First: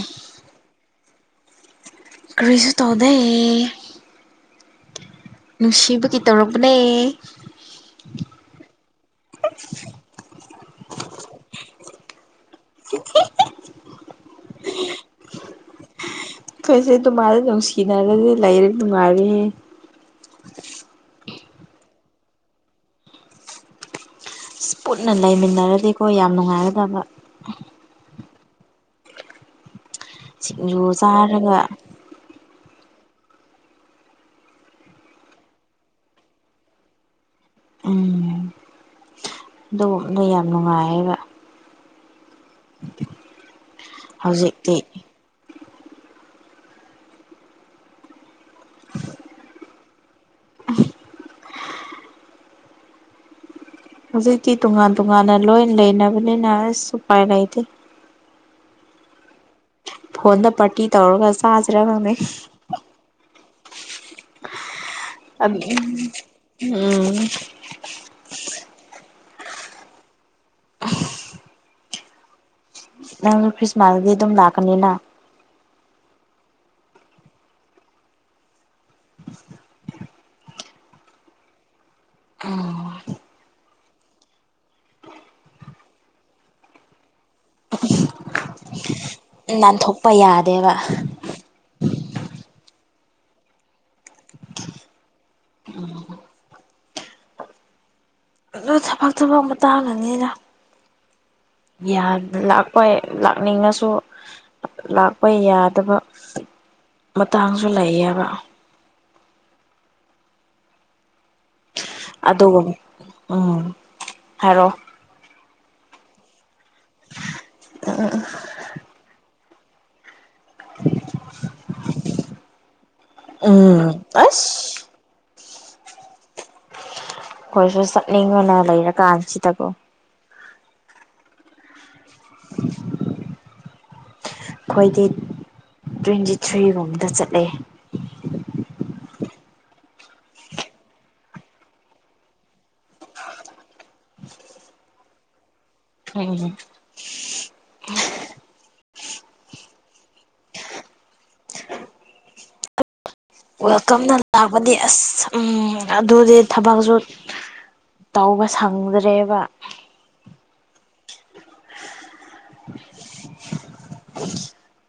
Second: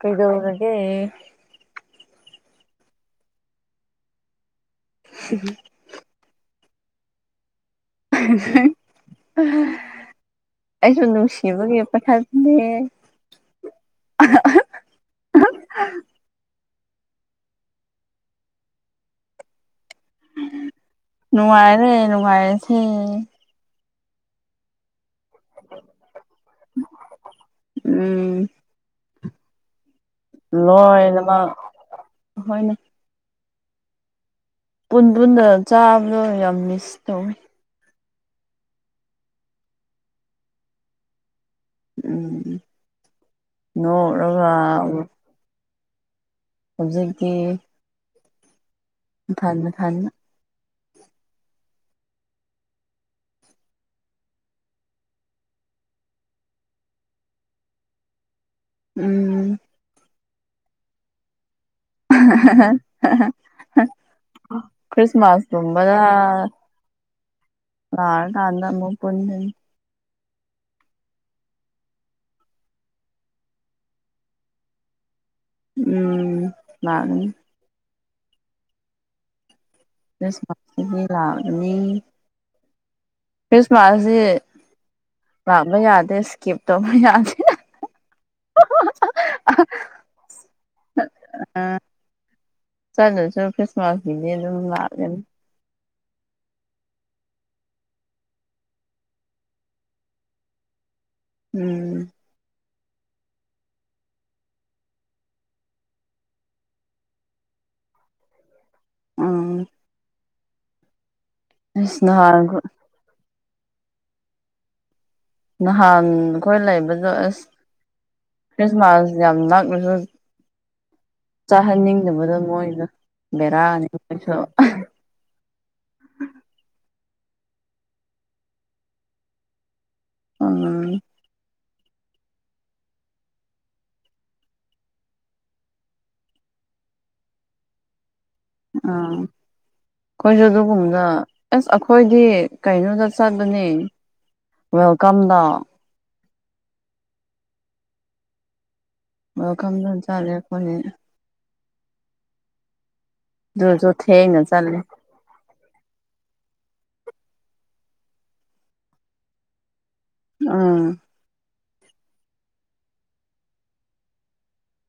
ꯀꯩꯗꯕꯔꯒꯦ ꯔꯤꯁꯨꯨ ꯇꯧꯣꯏ ꯎ ꯅꯨꯡꯁꯤꯕꯒꯤ ꯇꯧꯔꯛꯔꯕꯅꯦ ꯑ ꯑꯩꯁꯨ ꯅꯨꯡꯁꯤꯕꯒꯤ ꯄꯊꯥꯅꯦ ꯑ ꯑꯩꯈꯣꯏꯁꯦ ꯑꯗꯨꯃꯥꯏꯅ ꯅꯨꯡꯁꯤꯅꯔꯗꯤ ꯂꯩꯔ ꯅꯨꯡꯉꯥꯏꯔꯤ ꯅꯨꯡꯉꯥꯏꯔꯦ ꯅꯨꯡꯉꯥꯏꯔꯁꯦ ꯄꯨꯠꯟꯅ ꯂꯩꯃꯤꯟꯅꯔꯗꯤꯀꯣ ꯌꯥꯝ ꯅꯨꯡꯉꯥꯏꯔꯗꯕ ꯎꯝ ꯁꯤꯡꯖꯨ ꯂꯣꯏ ꯅꯃꯛ ꯆꯥꯔꯒ ꯍꯣꯏꯅ ꯄꯨꯟ ꯄꯨꯟꯗ ꯆꯥꯕꯗꯣ ꯌꯥꯝ ꯃꯤꯁ ꯇꯧꯋꯤ ꯎꯝ ꯑꯗꯨꯗ ꯌꯥꯝ ꯅꯨꯡꯉꯥꯏꯌꯦꯕ ꯎꯝ ꯅꯣꯛꯔꯒ ꯍꯧꯖꯤꯛꯇꯤ ꯍꯧꯖꯤꯛꯀꯤ ꯊꯃꯦ ꯊꯅꯤꯃꯦ ꯍꯧꯖꯤꯛꯇꯤ ꯇꯣꯉꯥꯟ ꯇꯣꯉꯥꯟꯅ ꯂꯣꯏ ꯂꯩꯅꯕꯅꯤꯅ ꯑꯁ ꯎꯄꯥꯏ ꯂꯩꯇꯦ ꯎꯝ ꯐꯣꯟꯗ ꯄꯥꯔꯇꯤ ꯇꯧꯔꯒ ꯆꯥꯁꯤꯔ ꯉꯪꯅ [unintelligible] ꯈ꯭ꯔꯤꯁꯃꯥꯁ ꯎꯝ ꯊꯕꯖꯥ ꯂꯔ ꯀꯥꯟꯗ ꯑꯃ ꯄꯨꯟ ꯅꯪ ꯈ꯭ꯔꯤꯁꯃꯥꯁꯗꯤ ꯑꯗꯨꯝ ꯂꯥꯛꯀꯅꯤꯅ ꯎꯝ ꯂꯒꯅꯤ ꯈ꯭ꯔꯤꯁꯃꯥꯁꯀꯤ ꯂꯥꯅꯤ ꯈ꯭ꯔꯤꯁꯃꯥꯁꯁꯤ ꯂꯥꯕ ꯌꯥꯗꯦ ꯏꯁꯀꯤꯞ ꯇꯧꯕ ꯌꯥꯗꯦ ꯅꯥꯟꯊꯣꯛꯄ ꯌꯥꯗꯦꯕ ꯑ ꯆꯠꯂꯁꯨ ꯈ꯭ꯔꯤꯁꯃꯥꯁꯒꯤꯗꯤ ꯑꯗꯨꯝ ꯂꯥꯛꯂꯦꯅꯤ ꯎꯝ ꯑꯗꯨ ꯊꯕꯛ ꯊꯕꯛ ꯃꯇꯥꯡꯉꯅꯤꯅ ꯎꯝ ꯍꯣꯏ ꯂꯥꯛꯅꯤꯡꯉꯁꯨ ꯂꯥꯛꯄ ꯌꯥꯗꯕ ꯃꯇꯥꯡꯁꯨ ꯂꯩꯌꯦꯕ ꯑꯥ ꯑꯁ ꯅꯍꯥꯟ ꯑꯗꯨꯒꯨꯝ ꯎꯝ ꯍꯥꯏꯔꯣꯑꯣ ꯅꯍꯥꯟ ꯑꯩꯈꯣꯏ ꯂꯩꯕꯗ ꯑꯁ ꯈ꯭ꯔꯤꯁꯃꯥꯁ ꯌꯥꯝ ꯅꯥꯛꯂꯁꯨ ꯆꯥꯍꯟꯅꯤꯡꯗꯕꯗꯣ ꯃꯣꯏꯁꯨ ꯕꯦꯔꯥꯑꯅꯤ ꯎꯝ ꯑꯁ ꯃꯣꯏꯁꯨ ꯑꯩꯈꯣꯏꯁꯨ ꯑꯩꯈꯣꯏꯁꯨ ꯆꯠꯅꯤꯡꯉꯅ ꯂꯩꯔꯀꯥꯟꯁꯤꯗꯀꯣ ꯎꯝ [unintelligible] ꯈꯣꯏ ꯗꯤ ꯇ꯭ꯋꯦꯟꯇꯤ ꯊ꯭ꯔꯤꯒꯨꯝꯕꯗ ꯆꯠꯂꯦ ꯑꯥ ꯑꯩꯈꯣꯏꯁꯨ ꯑꯗꯨꯒꯨꯝꯕꯗ ꯑꯁ ꯑꯩꯈꯣꯏꯗꯤ ꯀꯩꯅꯣꯗ ꯆꯠꯂꯅꯤ ꯋꯦꯜꯀꯝꯗ ꯎꯝ [unintelligible] ꯋꯦꯜꯀꯝꯗ ꯆꯠꯂꯦ ꯑꯈꯣꯢꯅꯤ ꯑꯗꯨꯁꯨ ꯋꯦꯜꯀꯝꯅ ꯊꯦꯡꯅ ꯂꯥꯛꯄꯗꯤ ꯆꯠꯂꯦ ꯑꯁ ꯎꯝ ꯑꯗꯨꯗꯤ ꯊꯕꯛꯁꯨ ꯇꯧꯕ ꯁꯪꯗ꯭ꯔꯦꯕ ꯎꯝ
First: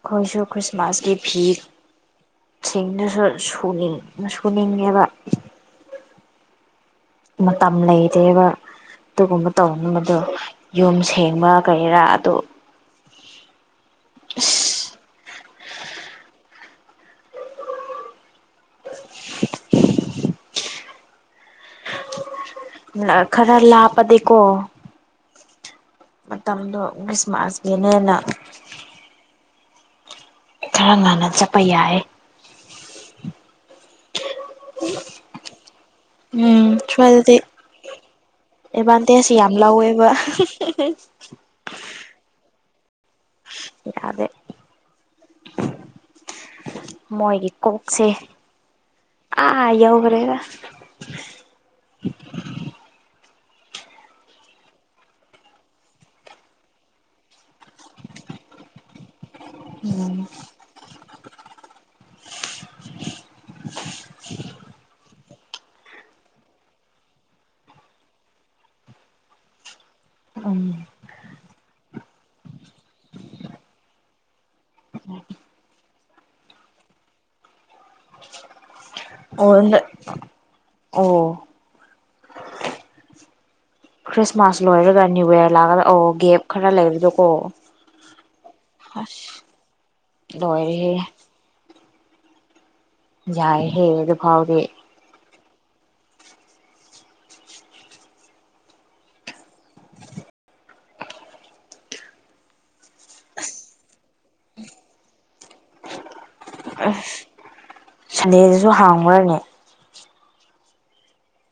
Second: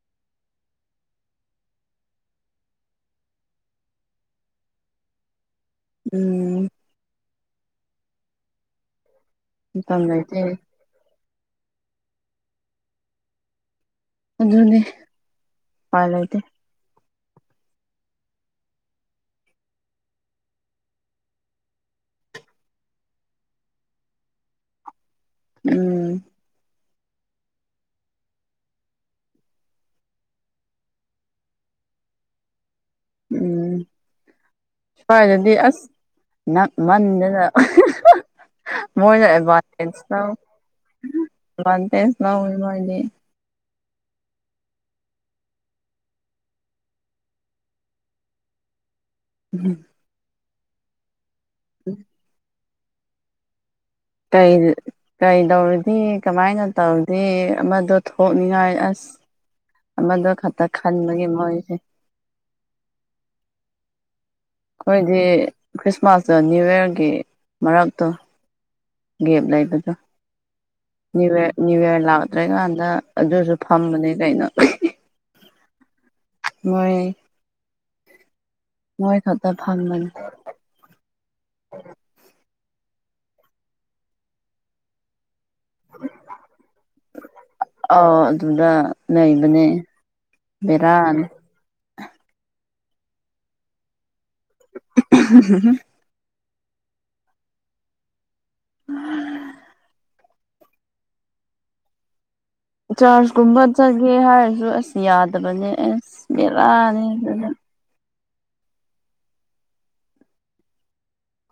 ꯈꯣꯢꯁꯨ ꯈ꯭ꯔꯤꯁꯃꯥꯁꯀꯤ ꯐꯤ ꯁꯤꯡꯗꯨꯁꯨ ꯁꯨꯨꯅꯤꯡ ꯁꯨꯅꯤꯡꯉꯦꯕ ꯎꯝ ꯃꯇꯝ ꯂꯩꯇꯦꯕ ꯑꯗꯨꯒꯨꯝꯕ ꯃꯇꯝ ꯇꯧꯅꯕꯗꯣ ꯂꯩꯇꯦ ꯌꯨꯝ ꯁꯦꯡꯕ ꯀꯩꯔꯥ ꯑꯗꯨ ꯑꯗꯨꯅꯤ ꯎꯄꯥꯢ ꯂꯩꯇꯦ ꯅ ꯈꯔ ꯂꯥꯞꯄꯗꯤꯀꯣ ꯎꯝ ꯃꯇꯝꯗꯣ ꯈ꯭ꯔꯤꯁꯃꯥꯁꯀꯤꯅꯦꯅ ꯈꯔ ꯉꯟꯅ ꯆꯠꯄ ꯌꯥꯏ ꯎꯝ ꯁ꯭ꯋꯥꯏꯗꯗꯤ ꯑꯁ ꯎꯝ ꯅꯛꯃꯟꯗꯅ [unintelligible] ꯃꯣꯏꯅ ꯑꯦꯕꯥꯟꯇꯦꯖ ꯌꯥꯝ ꯂꯧꯋꯦꯕ [unintelligible] ꯑꯦꯚꯥꯟꯇꯦꯁ ꯂꯧꯏ ꯃꯣꯢꯗꯤ ꯌꯥꯗꯦ ꯃꯣꯏꯒꯤ ꯀꯣꯛꯁꯦ ꯑꯥ ꯌꯧꯈ꯭ꯔꯦꯗ ꯎꯝ ꯀꯩ ꯀꯔꯤ ꯇꯧꯔꯗꯤ ꯀꯃꯥꯏꯅ ꯇꯧꯗꯦ ꯑꯃꯗꯣ ꯊꯣꯛꯅꯤꯡꯉꯥꯏ ꯑꯁ ꯑꯃꯗꯣ ꯈꯛꯇ ꯈꯟꯕꯒꯤ ꯃꯣꯏꯁꯦ [unintelligible] ꯈꯣꯏꯗꯤ ꯈ꯭ꯔꯤꯁꯃꯥꯁꯇ ꯅ꯭ꯌꯨꯌꯔꯒꯤ ꯃꯔꯛꯇꯣ ꯒꯦꯞ ꯂꯩꯕꯗꯣ [unintelligible] ꯅ꯭ꯌꯨꯌꯔ ꯅ꯭ꯌꯨꯌꯥꯔ ꯂꯥꯛꯇ꯭ꯔꯤꯀꯥꯟꯗ ꯑꯗꯨꯁꯨ ꯐꯝꯕꯅꯦ ꯀꯩꯅꯣ [unintelligible] ꯃꯣꯏ ꯃꯣꯏ ꯑꯣ ꯈꯛꯇ ꯐꯝꯕꯅꯦ ꯑꯣ ꯈ꯭ꯔꯤꯁꯃꯥꯁ ꯂꯣꯏꯔꯒ ꯅꯤꯌꯨ ꯏꯌꯥꯔ ꯂꯥꯛꯂꯗ ꯑꯣ ꯒꯦꯞ ꯈꯔ ꯂꯩꯕꯗꯣꯀꯣ ꯑꯧ ꯑꯗꯨꯗ ꯑꯁ ꯂꯩꯕꯅꯦ ꯂꯣꯏꯔꯦꯍꯦ ꯕꯦꯔꯥꯅꯤ ꯌꯥꯏꯍꯦ ꯑꯗꯨꯐꯥꯎꯗꯤ [unintelligible] [unintelligible] ꯆꯥꯔꯆ ꯀꯨꯝꯕ ꯆꯠꯒꯦ ꯍꯥꯏꯔꯁꯨ ꯑꯁ ꯌꯥꯗꯕꯅꯦ ꯑꯁ ꯕꯦꯔꯥꯅꯤ ꯑꯗꯨꯅ ꯁꯟꯗꯦꯗꯁꯨ ꯍꯥꯡꯕ꯭ꯔꯅꯦ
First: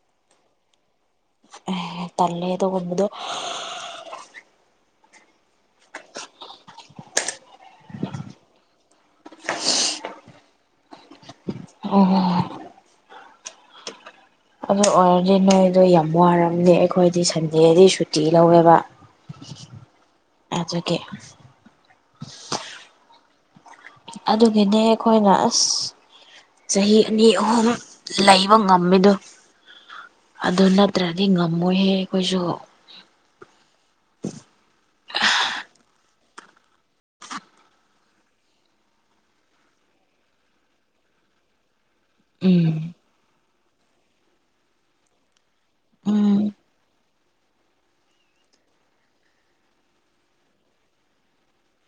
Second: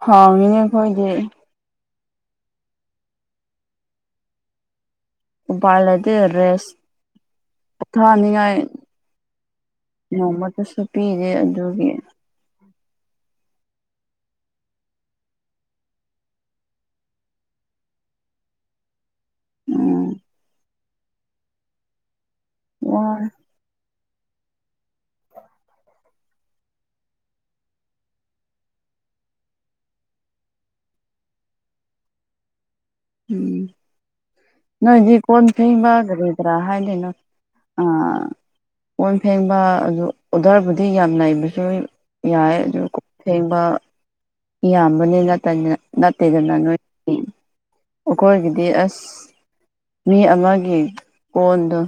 ꯍꯥꯡꯉꯤꯅꯦ ꯈꯣꯏꯗꯤ ꯑꯦ ꯇꯜꯂꯦ ꯑꯗꯨꯒꯨꯝꯕꯗꯨ ꯎꯄꯥꯏ ꯂꯩꯇꯦ ꯔꯦꯁ ꯄꯣꯊꯥꯅꯤꯡꯉꯥꯏ ꯅꯣꯡꯃꯇꯥꯁꯨ ꯄꯤꯗꯦ ꯑꯗꯨꯒꯤ [inaudible] ꯑꯗꯨ ꯑꯣꯏꯔꯗꯤ ꯅꯣꯏꯗꯣ ꯌꯥꯝ ꯋꯥꯔꯝꯅꯤ ꯑꯩꯈꯣꯏꯗꯤ ꯁꯟꯗꯦꯗꯤ ꯁꯨꯇꯤ ꯂꯧꯋꯦꯕ ꯎꯝ ꯑꯗꯨꯒꯤ [unintelligible] ꯑꯗꯨꯒꯤꯅꯦ ꯑꯩꯈꯣꯏꯅ ꯑꯁ ꯆꯍꯤ ꯑꯅꯤ ꯑꯍꯨꯝ ꯂꯩꯕ ꯉꯝꯃꯤꯗꯣ ꯑꯗꯨ ꯅꯠꯇ꯭ꯔꯗꯤ ꯉꯝꯃꯣꯏꯍꯦ ꯑꯩꯈꯣꯏꯁꯨ ꯎꯝ ꯅꯣꯏꯗꯤ ꯀꯣꯟ ꯐꯦꯡꯕ ꯀꯔꯤ ꯀꯔꯥ ꯍꯥꯏꯗꯅꯣ ꯑꯥ ꯀꯣꯟ ꯐꯦꯡꯕ ꯑꯗꯨ ꯑꯣꯗꯔꯕꯨꯗꯤ ꯌꯥꯝ ꯂꯩꯕꯁꯨ ꯌꯥꯏ ꯎꯝ ꯑꯗꯨ ꯀꯣꯛ ꯊꯦꯡꯕ ꯏꯕꯅꯤꯠꯇꯅꯤ ꯎꯝ ꯅꯠꯇꯦꯗꯅ ꯅꯣꯏ [unintelligible] ꯑꯩꯈꯣꯏꯒꯤꯗꯤ ꯑꯁ ꯃꯤ ꯑꯃꯒꯤ ꯀꯣꯟꯗꯣ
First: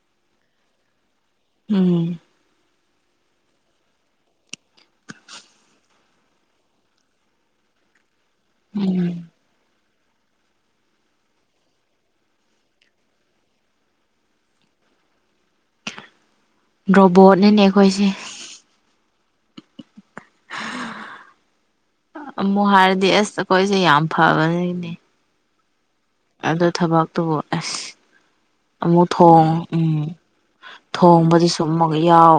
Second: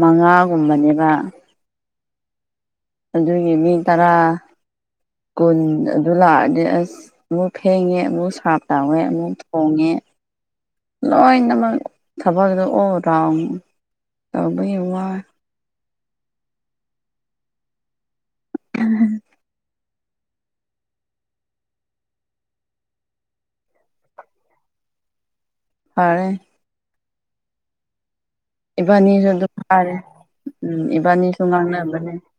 ꯃꯉꯥꯒꯨꯝꯕꯅꯦꯕ ꯎꯝ ꯑꯗꯨꯒꯤ ꯃꯤ ꯇꯔꯥ ꯀꯨꯟ ꯑꯗꯨ ꯂꯥꯛꯑꯗꯤ ꯑꯁ ꯑꯃꯨꯛ ꯐꯦꯡꯉꯦ ꯑꯃꯨꯛ ꯁꯥꯔꯞ ꯇꯧꯋꯦ ꯎꯝ ꯑꯃꯨꯛ ꯈꯣꯉꯦ ꯂꯣꯏꯅꯃꯛ ꯊꯕꯛꯒꯗ ꯑꯣ ꯔꯥꯎ ꯇꯥꯎꯕ ꯌꯦꯡ ꯋꯥ ꯔꯣꯕꯣꯠꯅꯅꯦ ꯑꯩꯈꯣꯏꯁꯦ [unintelligible] ꯑꯃꯨꯛ ꯍꯥꯏꯔꯗꯤ ꯑꯁ ꯑꯩꯈꯣꯏꯁꯦ ꯌꯥꯝ ꯐꯕꯅꯤꯅꯦ ꯐꯔꯦ ꯑꯗꯣ ꯊꯕꯛꯇꯨꯕꯨ ꯑꯁ ꯑꯃꯨꯛ ꯏꯕꯥꯅꯤꯁꯨ ꯊꯣꯡ ꯑꯗꯨꯝ ꯎꯝ ꯐꯥꯔꯦ ꯎꯝ ꯏꯕꯥꯅꯤꯁꯨ ꯊꯣꯡꯕꯗꯨ ꯁꯨꯃꯨꯛ ꯉꯥꯡꯅꯕꯅꯦ ꯌꯥꯎ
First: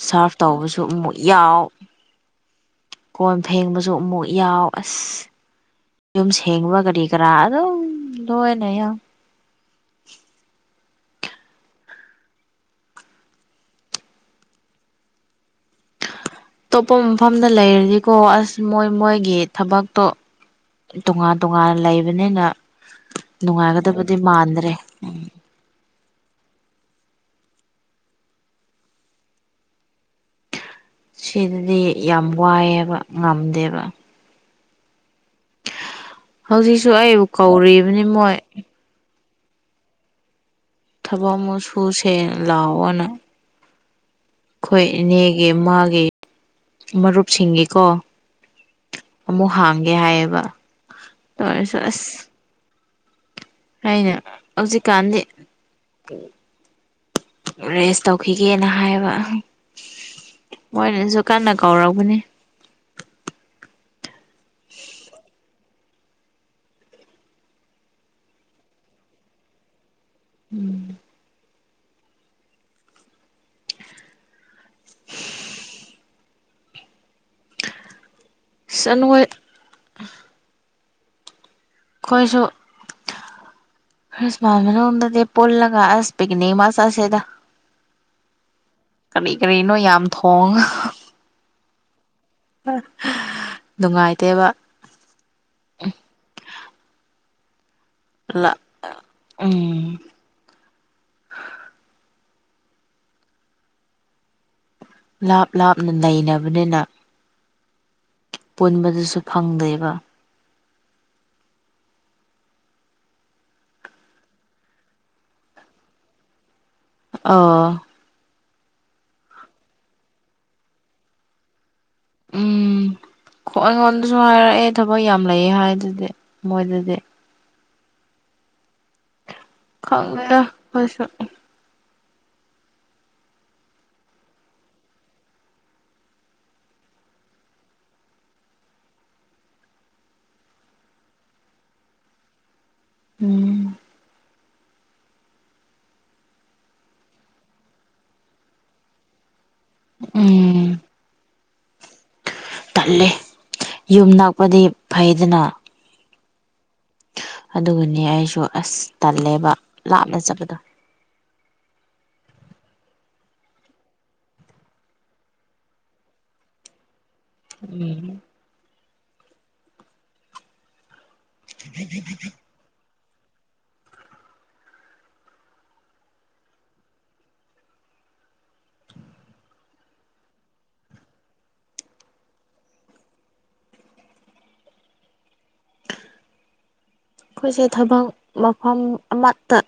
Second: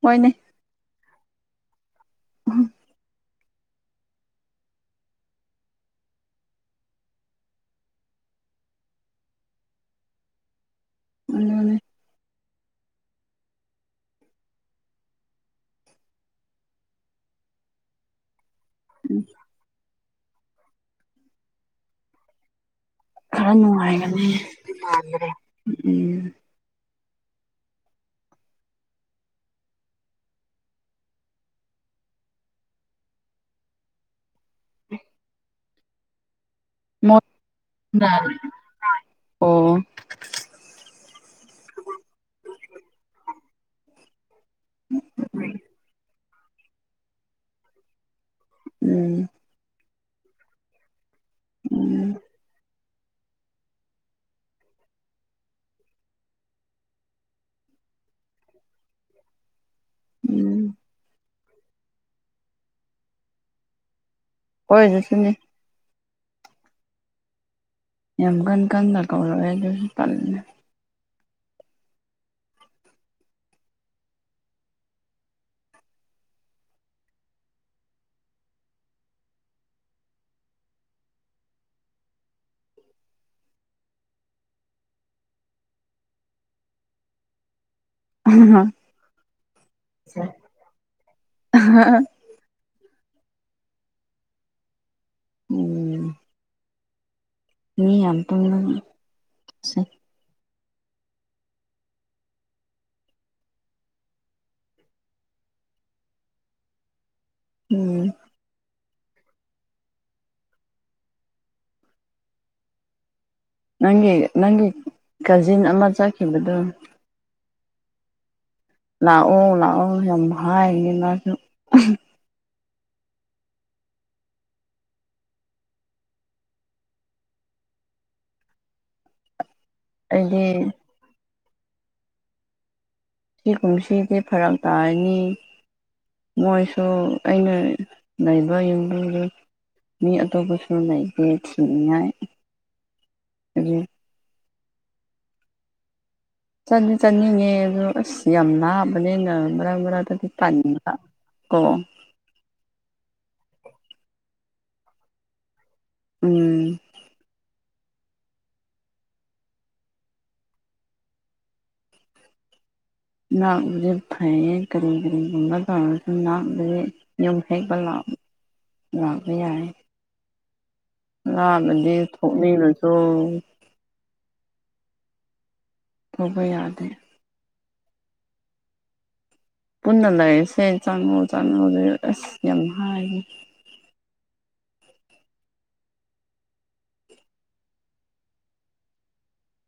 ꯍꯣꯏꯅꯦ ꯁꯥꯔꯐ ꯇꯧꯕꯁꯨ ꯑꯃꯨꯛ ꯌꯥꯎ [unintelligible] ꯀꯣꯟ ꯐꯦꯡꯕꯁꯨ ꯑꯃꯨꯛ ꯌꯥꯎ ꯑꯁ ꯌꯨꯝ ꯁꯦꯡꯕ ꯀꯔꯤ ꯀꯔꯥ ꯑꯗꯨꯝ ꯂꯣꯏꯅꯦ ꯌꯥꯝ ꯎꯝ ꯑꯇꯣꯞꯄ ꯃꯐꯝꯗ ꯂꯩꯔꯗꯤꯀꯣ ꯑꯁ ꯃꯣꯏ ꯃꯣꯏꯒꯤ ꯊꯕꯛꯇꯣ ꯇꯣꯉꯥꯟ ꯇꯣꯉꯥꯟꯅ ꯂꯩꯕꯅꯤꯅ ꯈꯔ ꯅꯨꯡꯉꯥꯏꯒꯗꯕꯗꯤ ꯅꯨꯡꯉꯥꯏꯒꯅꯤ ꯃꯥꯟꯗ꯭ꯔꯦ ꯎꯝ ꯁꯤꯗꯗꯤ ꯌꯥꯝ ꯋꯥꯏꯑꯦꯕ ꯉꯝꯗꯦꯕ [unintelligible] ꯍꯧꯖꯤꯛꯁꯨ ꯑꯩꯕꯨ ꯀꯧꯔꯤꯕꯅꯤ ꯃꯣꯏꯅ ꯃꯣꯏ ꯑꯣ ꯊꯕꯛ ꯃꯨꯆꯨꯁꯦ ꯂꯥꯛꯑꯣꯅ ꯑꯩꯈꯣꯏ ꯏꯅꯦꯒꯤ ꯃꯥꯒꯤ ꯃꯔꯨꯞꯁꯤꯡꯒꯤꯀꯣ ꯎꯝ ꯑꯃꯨꯛ ꯍꯥꯡꯒꯦ ꯍꯥꯏꯌꯦꯕ ꯇꯧꯔꯁꯨ ꯑꯁ ꯎꯝ ꯑꯩꯅ ꯍꯧꯖꯤꯛꯀꯥꯟꯗꯤ ꯔꯦꯁ ꯇꯧꯈꯤꯒꯦꯅ ꯍꯥꯏꯌꯦꯕ ꯎꯝ ꯃꯣꯏꯅꯁꯨ ꯀꯟꯅ ꯀꯧꯔꯧꯕꯅꯤ ꯍꯣꯏ ꯑꯗꯨ ꯁꯤꯅꯦ ꯌꯥꯝ ꯀꯟ ꯀꯟꯟꯅ ꯀꯧꯔꯛꯑꯦ ꯑꯗꯨꯁꯨ ꯄꯜꯂꯤꯅꯦ ꯎꯝ ꯁꯟ ꯑꯣꯏꯣꯏ ꯑꯩꯈꯣꯏꯁꯨ ꯁꯃ ꯃꯅ ꯍ ꯄꯣꯂꯒ ꯑꯁ ꯄꯤꯛꯅꯤ ꯃꯥꯁꯥꯁꯦꯗ ꯑ ꯍ ꯀꯔꯤ ꯀꯔꯤꯅꯣ ꯌꯥꯝ ꯊꯣꯡꯉ ꯅꯨꯡꯉꯥꯏꯇꯦꯕ ꯎꯝ ꯃꯤ ꯌꯥꯝ [unintelligible] ꯁꯦ ꯎꯝ ꯂꯥꯞ ꯂꯥꯞꯅ ꯅꯩꯅꯕꯅꯤꯅ ꯎꯝ ꯄꯨꯟꯕꯗꯨꯁꯨ ꯐꯪꯗꯦꯕ ꯅꯪꯒꯤ ꯅꯪꯒꯤ ꯀꯖꯤꯟ ꯑꯃ ꯆꯠꯈꯤꯕꯗꯣ ꯑꯣ ꯂꯥꯛꯑꯣ ꯂꯥꯛꯑꯣ ꯌꯥꯝ ꯍꯥꯏꯔꯤ ꯃꯥꯁꯨ ꯎꯝ ꯑꯩꯉꯣꯟꯗꯁꯨ ꯍꯥꯏꯔꯛꯑꯦ ꯊꯕꯛ ꯌꯥꯝ ꯂꯩꯌꯦ ꯍꯥꯏꯗꯨꯗꯤ ꯃꯣꯏꯗꯗꯤ ꯈꯪꯗ‌ꯦꯗ ꯑꯩꯗꯤ ꯈ‌ꯣꯏꯁꯨ ꯁꯤ ꯀꯨꯝꯁꯤꯗꯤ ꯐꯔꯛ ꯇꯥꯔꯅꯤ ꯃꯣꯏꯁꯨ ꯑꯩꯅ ꯂꯩꯕ ꯌꯨꯝꯕꯨꯗ‌ꯣ ꯃꯤ ꯑꯇꯣꯞꯄꯁꯨ ꯂꯩꯇꯦ ꯊꯤꯅꯤꯡꯉꯥꯏ ꯎꯝ ꯑꯗꯨ ꯆꯠꯅꯤ ꯆꯥꯅꯤꯡꯉꯦ ꯑꯗꯨ ꯑꯁ ꯌꯥꯝ ꯅꯥꯕꯅꯤꯅ ꯃꯔꯛ ꯃꯔꯛꯇꯗꯤ ꯇꯟꯕ ꯀ‌ꯣ ꯇꯜꯂ‌ꯦ ꯌꯨꯝ ꯅꯥꯛꯄꯗꯤ ꯐꯩꯗꯅ ꯎꯝ ꯑꯗꯨꯅ‌ꯦ ꯑꯩꯁꯨ ꯑꯁ ꯇꯜꯂꯦꯕ ꯂꯥꯞꯅ ꯆꯠꯄꯗꯣ ꯅꯥꯛꯄꯁꯨ ꯐꯩꯌꯦ ꯀꯔꯤ ꯀꯔꯤꯒꯨꯝꯕ ꯇꯧꯔꯁꯨ ꯅꯥꯛꯄꯁ‌ꯦ ꯌꯨꯝ ꯍꯦꯛꯄ ꯂꯥꯛ ꯎꯝ ꯂꯥꯛꯄ ꯌꯥꯏ ꯂꯥꯕꯗꯤ ꯊꯣꯛꯅꯤꯡꯔꯁꯨ ꯊ‌ꯣꯛꯄ ꯌꯥꯗꯦ ꯄꯨꯟꯅ ꯂꯩꯥꯔꯁꯦ ꯆꯪꯉ‌ꯣ ꯆꯥꯉ‌ꯣ ꯂ‌ꯩꯔ‌ꯣ ꯑꯁ ꯌꯥꯝ ꯍꯥꯏꯌ‌ꯦ ꯑꯩꯈꯣꯏꯁꯦ ꯊꯕꯛ ꯃꯐꯝ ꯑꯃꯠꯇ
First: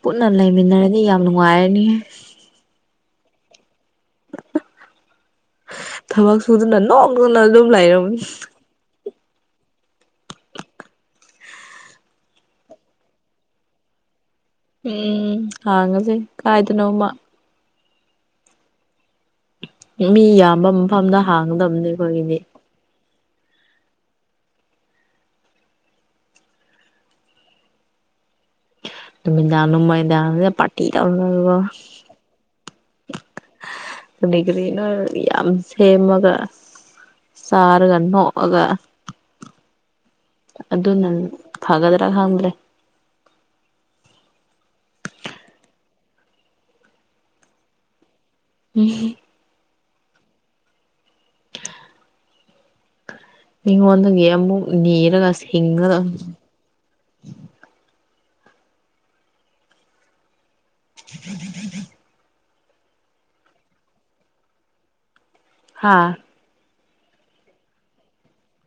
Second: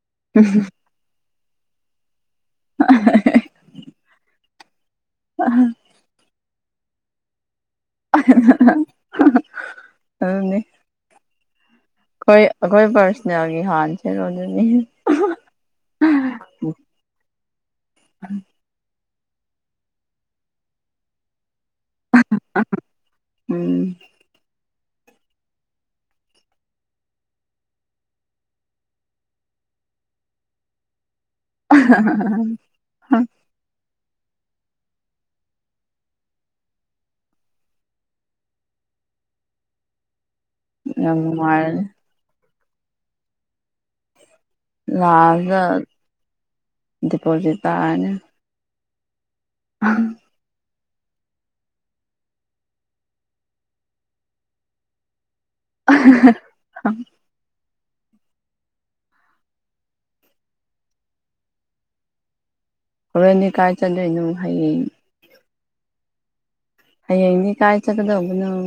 ꯄꯨꯟꯅ ꯂꯩꯃꯤꯟꯅꯔꯗꯤ ꯌꯥꯝ ꯅꯨꯡꯉꯥꯏꯔꯅꯤꯍ‌ꯦ [unintelligible] ꯊꯕꯛ ꯁꯨꯗꯅ ꯅ‌ꯣꯛꯅ‌ꯣꯛꯅ ꯑꯗꯨꯝ ꯂꯩꯔꯝ [unintelligible] ꯑꯗꯨꯅꯦ ꯑꯩꯈꯣꯏ ꯑꯩꯈꯣꯏ ꯄꯥꯔꯁꯣꯅꯦꯜꯒꯤ ꯍꯥꯟꯅ ꯁꯦꯔꯣꯟꯗꯅꯤ ꯎꯝ ꯍꯥꯡꯉꯁꯦ ꯀꯥꯏꯗꯅꯣꯃ ꯃꯤ ꯌꯥꯝꯕ ꯃꯐꯝꯗ ꯍꯥꯡꯒꯗꯕꯅꯤ ꯑꯩꯈꯣꯏꯒꯤꯗꯤ ꯎꯝ ꯅꯨꯃꯤꯗꯥꯡ ꯅꯨꯃꯤꯗꯥꯡꯁ‌ꯦ ꯄꯥꯔꯇꯤ ꯇꯧꯔꯒꯒꯣ [unintelligible] ꯀꯔꯤ ꯀꯔꯤꯅ‌ꯣ ꯌꯥꯝ ꯁꯦꯝꯃꯒ ꯆꯥꯔꯒ ꯅ‌ꯣꯛꯑꯒ ꯑꯗꯨꯅ ꯌꯥꯝ ꯅꯨꯡꯉꯥꯏꯔꯅꯤ ꯐꯒꯗ꯭ꯔ ꯈꯪꯗ꯭ꯔꯦ ꯂꯥꯖꯇ ꯗꯤꯄꯣꯖꯤꯠ ꯇꯥꯔꯅꯤ ꯎꯝ [unintelligible] [unintelligible] ꯃꯤꯉ‌ꯣꯟꯗꯒꯤ ꯃꯨꯛ ꯅꯤꯔꯒꯁꯤ [unintelligible] [unintelligible] ꯍꯣꯔꯦꯟꯗꯤ ꯀꯥꯏ ꯆꯟꯗꯣꯏꯅꯣ ꯍꯌꯦꯡ ꯍꯥꯥ ꯍꯌ‌ꯦꯡꯗꯤ ꯀꯥꯏ ꯆꯠꯀꯗꯧꯕꯅ‌ꯣ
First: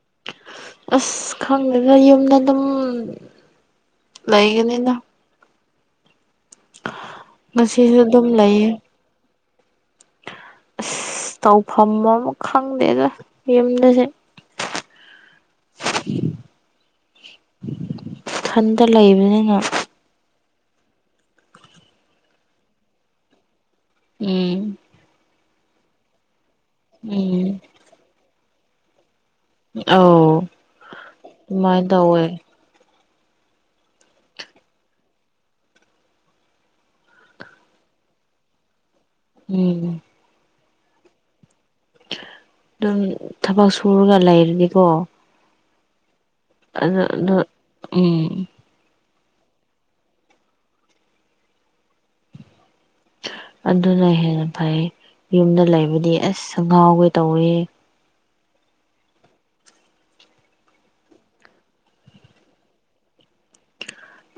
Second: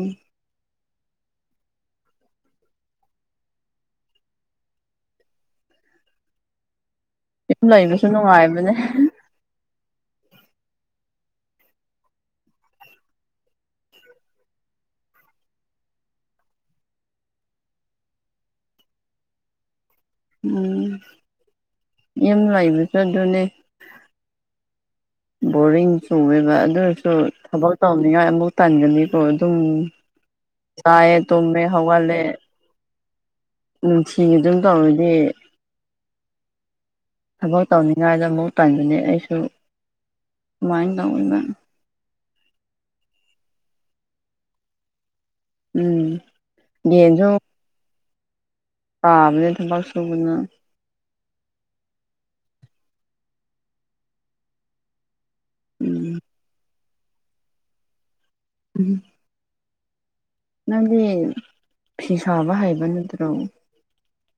ꯑꯁ ꯈꯪꯗꯦꯗ ꯌꯨꯝꯗ ꯑꯗꯨꯝ ꯂꯩꯒꯅꯤꯗ ꯌꯨꯝ ꯉꯁꯤꯁꯨ ꯂꯩꯕꯁꯨ ꯑꯗꯨꯝ ꯂꯩꯌꯦ ꯅꯨꯡꯉꯥꯏꯕꯅꯦ ꯑꯁ ꯇꯧꯐꯝ ꯑꯃ ꯈꯪꯗꯦꯗ ꯌꯨꯝꯗꯁꯦ ꯏꯊꯟꯇ ꯂꯩꯕꯅꯤꯅ ꯎꯝ ꯌꯨꯝ ꯂꯩꯕꯁꯨ ꯑꯗꯨꯅꯦ ꯎꯝ ꯕꯣꯔꯤꯡ ꯆꯨꯌꯦꯕ ꯑꯗꯨ ꯑꯣꯏꯔꯁꯨ ꯎꯝ ꯊꯕꯛ ꯇꯧꯅꯤꯡꯉꯥꯏ ꯑꯃꯨꯛ ꯇꯟꯒꯅꯤ ꯍꯣꯏ ꯑꯗꯨꯝ ꯑꯧ ꯆꯥꯏꯑꯦ ꯇꯨꯝꯃꯦ ꯑꯗꯨꯃꯥꯏꯅ ꯍꯧꯒꯠꯂꯦ ꯇꯧꯋꯦ ꯅꯨꯡꯇꯤꯒꯤ ꯑꯗꯨꯝ ꯇꯧꯔꯗꯤ ꯊꯕꯛ ꯇꯧꯅꯤꯉꯥꯏꯗ ꯑꯃꯨꯛ ꯇꯟꯒꯅꯤ ꯑꯩꯁꯨ ꯎꯝ ꯀꯃꯥꯏꯅ ꯇꯧꯋꯤꯕ ꯑꯗꯨꯝ ꯊꯕꯛ ꯁꯨꯔꯒ ꯂꯩꯔꯗꯤ ꯀꯣ ꯎꯝ ꯑꯗꯨ ꯑꯗꯨ ꯎꯝ ꯄꯥꯕꯅꯦ ꯊꯕꯛ ꯁꯨꯕꯅ ꯑꯗꯨꯅ ꯍꯦꯟꯅ ꯐꯩ ꯌꯨꯝꯗ ꯂꯩꯕꯗꯤ ꯎꯝ ꯑꯁ ꯉꯥꯎꯒꯦ ꯇꯧꯋꯤꯍꯦ ꯎꯝ ꯅꯪꯗꯤ ꯐꯤ ꯁꯥꯕ ꯍꯩꯕ ꯅꯠꯇ꯭ꯔꯣ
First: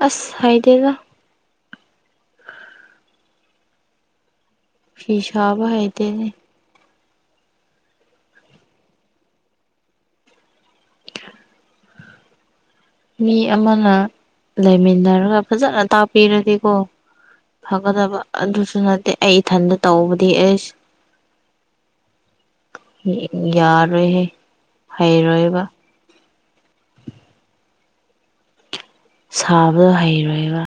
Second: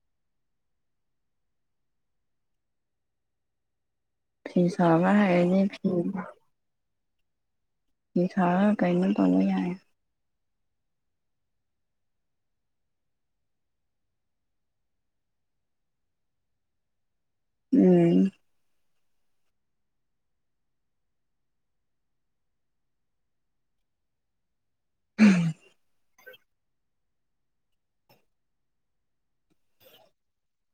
ꯑꯁ ꯍꯩꯇꯦꯗ ꯐꯤ ꯁꯥꯕ ꯐꯤ ꯍꯩꯔꯅꯤ ꯁꯥꯕ ꯐꯤ ꯍꯩꯇꯦꯅꯦ ꯁꯤ ꯁꯥꯔꯒ ꯀꯩꯅꯣ ꯇꯧꯕ ꯌꯥꯏ ꯃꯤ ꯑꯃꯅ ꯂꯩꯃꯤꯟꯅꯔꯒ ꯐꯖꯅ ꯇꯥꯛꯄꯤꯔꯗꯤꯀꯣ ꯐꯒꯗꯕ ꯎꯝ ꯑꯗꯨꯁꯨ ꯅꯠꯇꯦ ꯑꯩ ꯏꯊꯟꯇ ꯇꯧꯕꯗꯤ ꯑꯦꯁ ꯌꯥꯔꯣꯏꯍꯦ ꯍꯩꯔꯣꯏꯕ ꯁꯥꯕꯗꯣ ꯍꯩꯔꯣꯏꯕ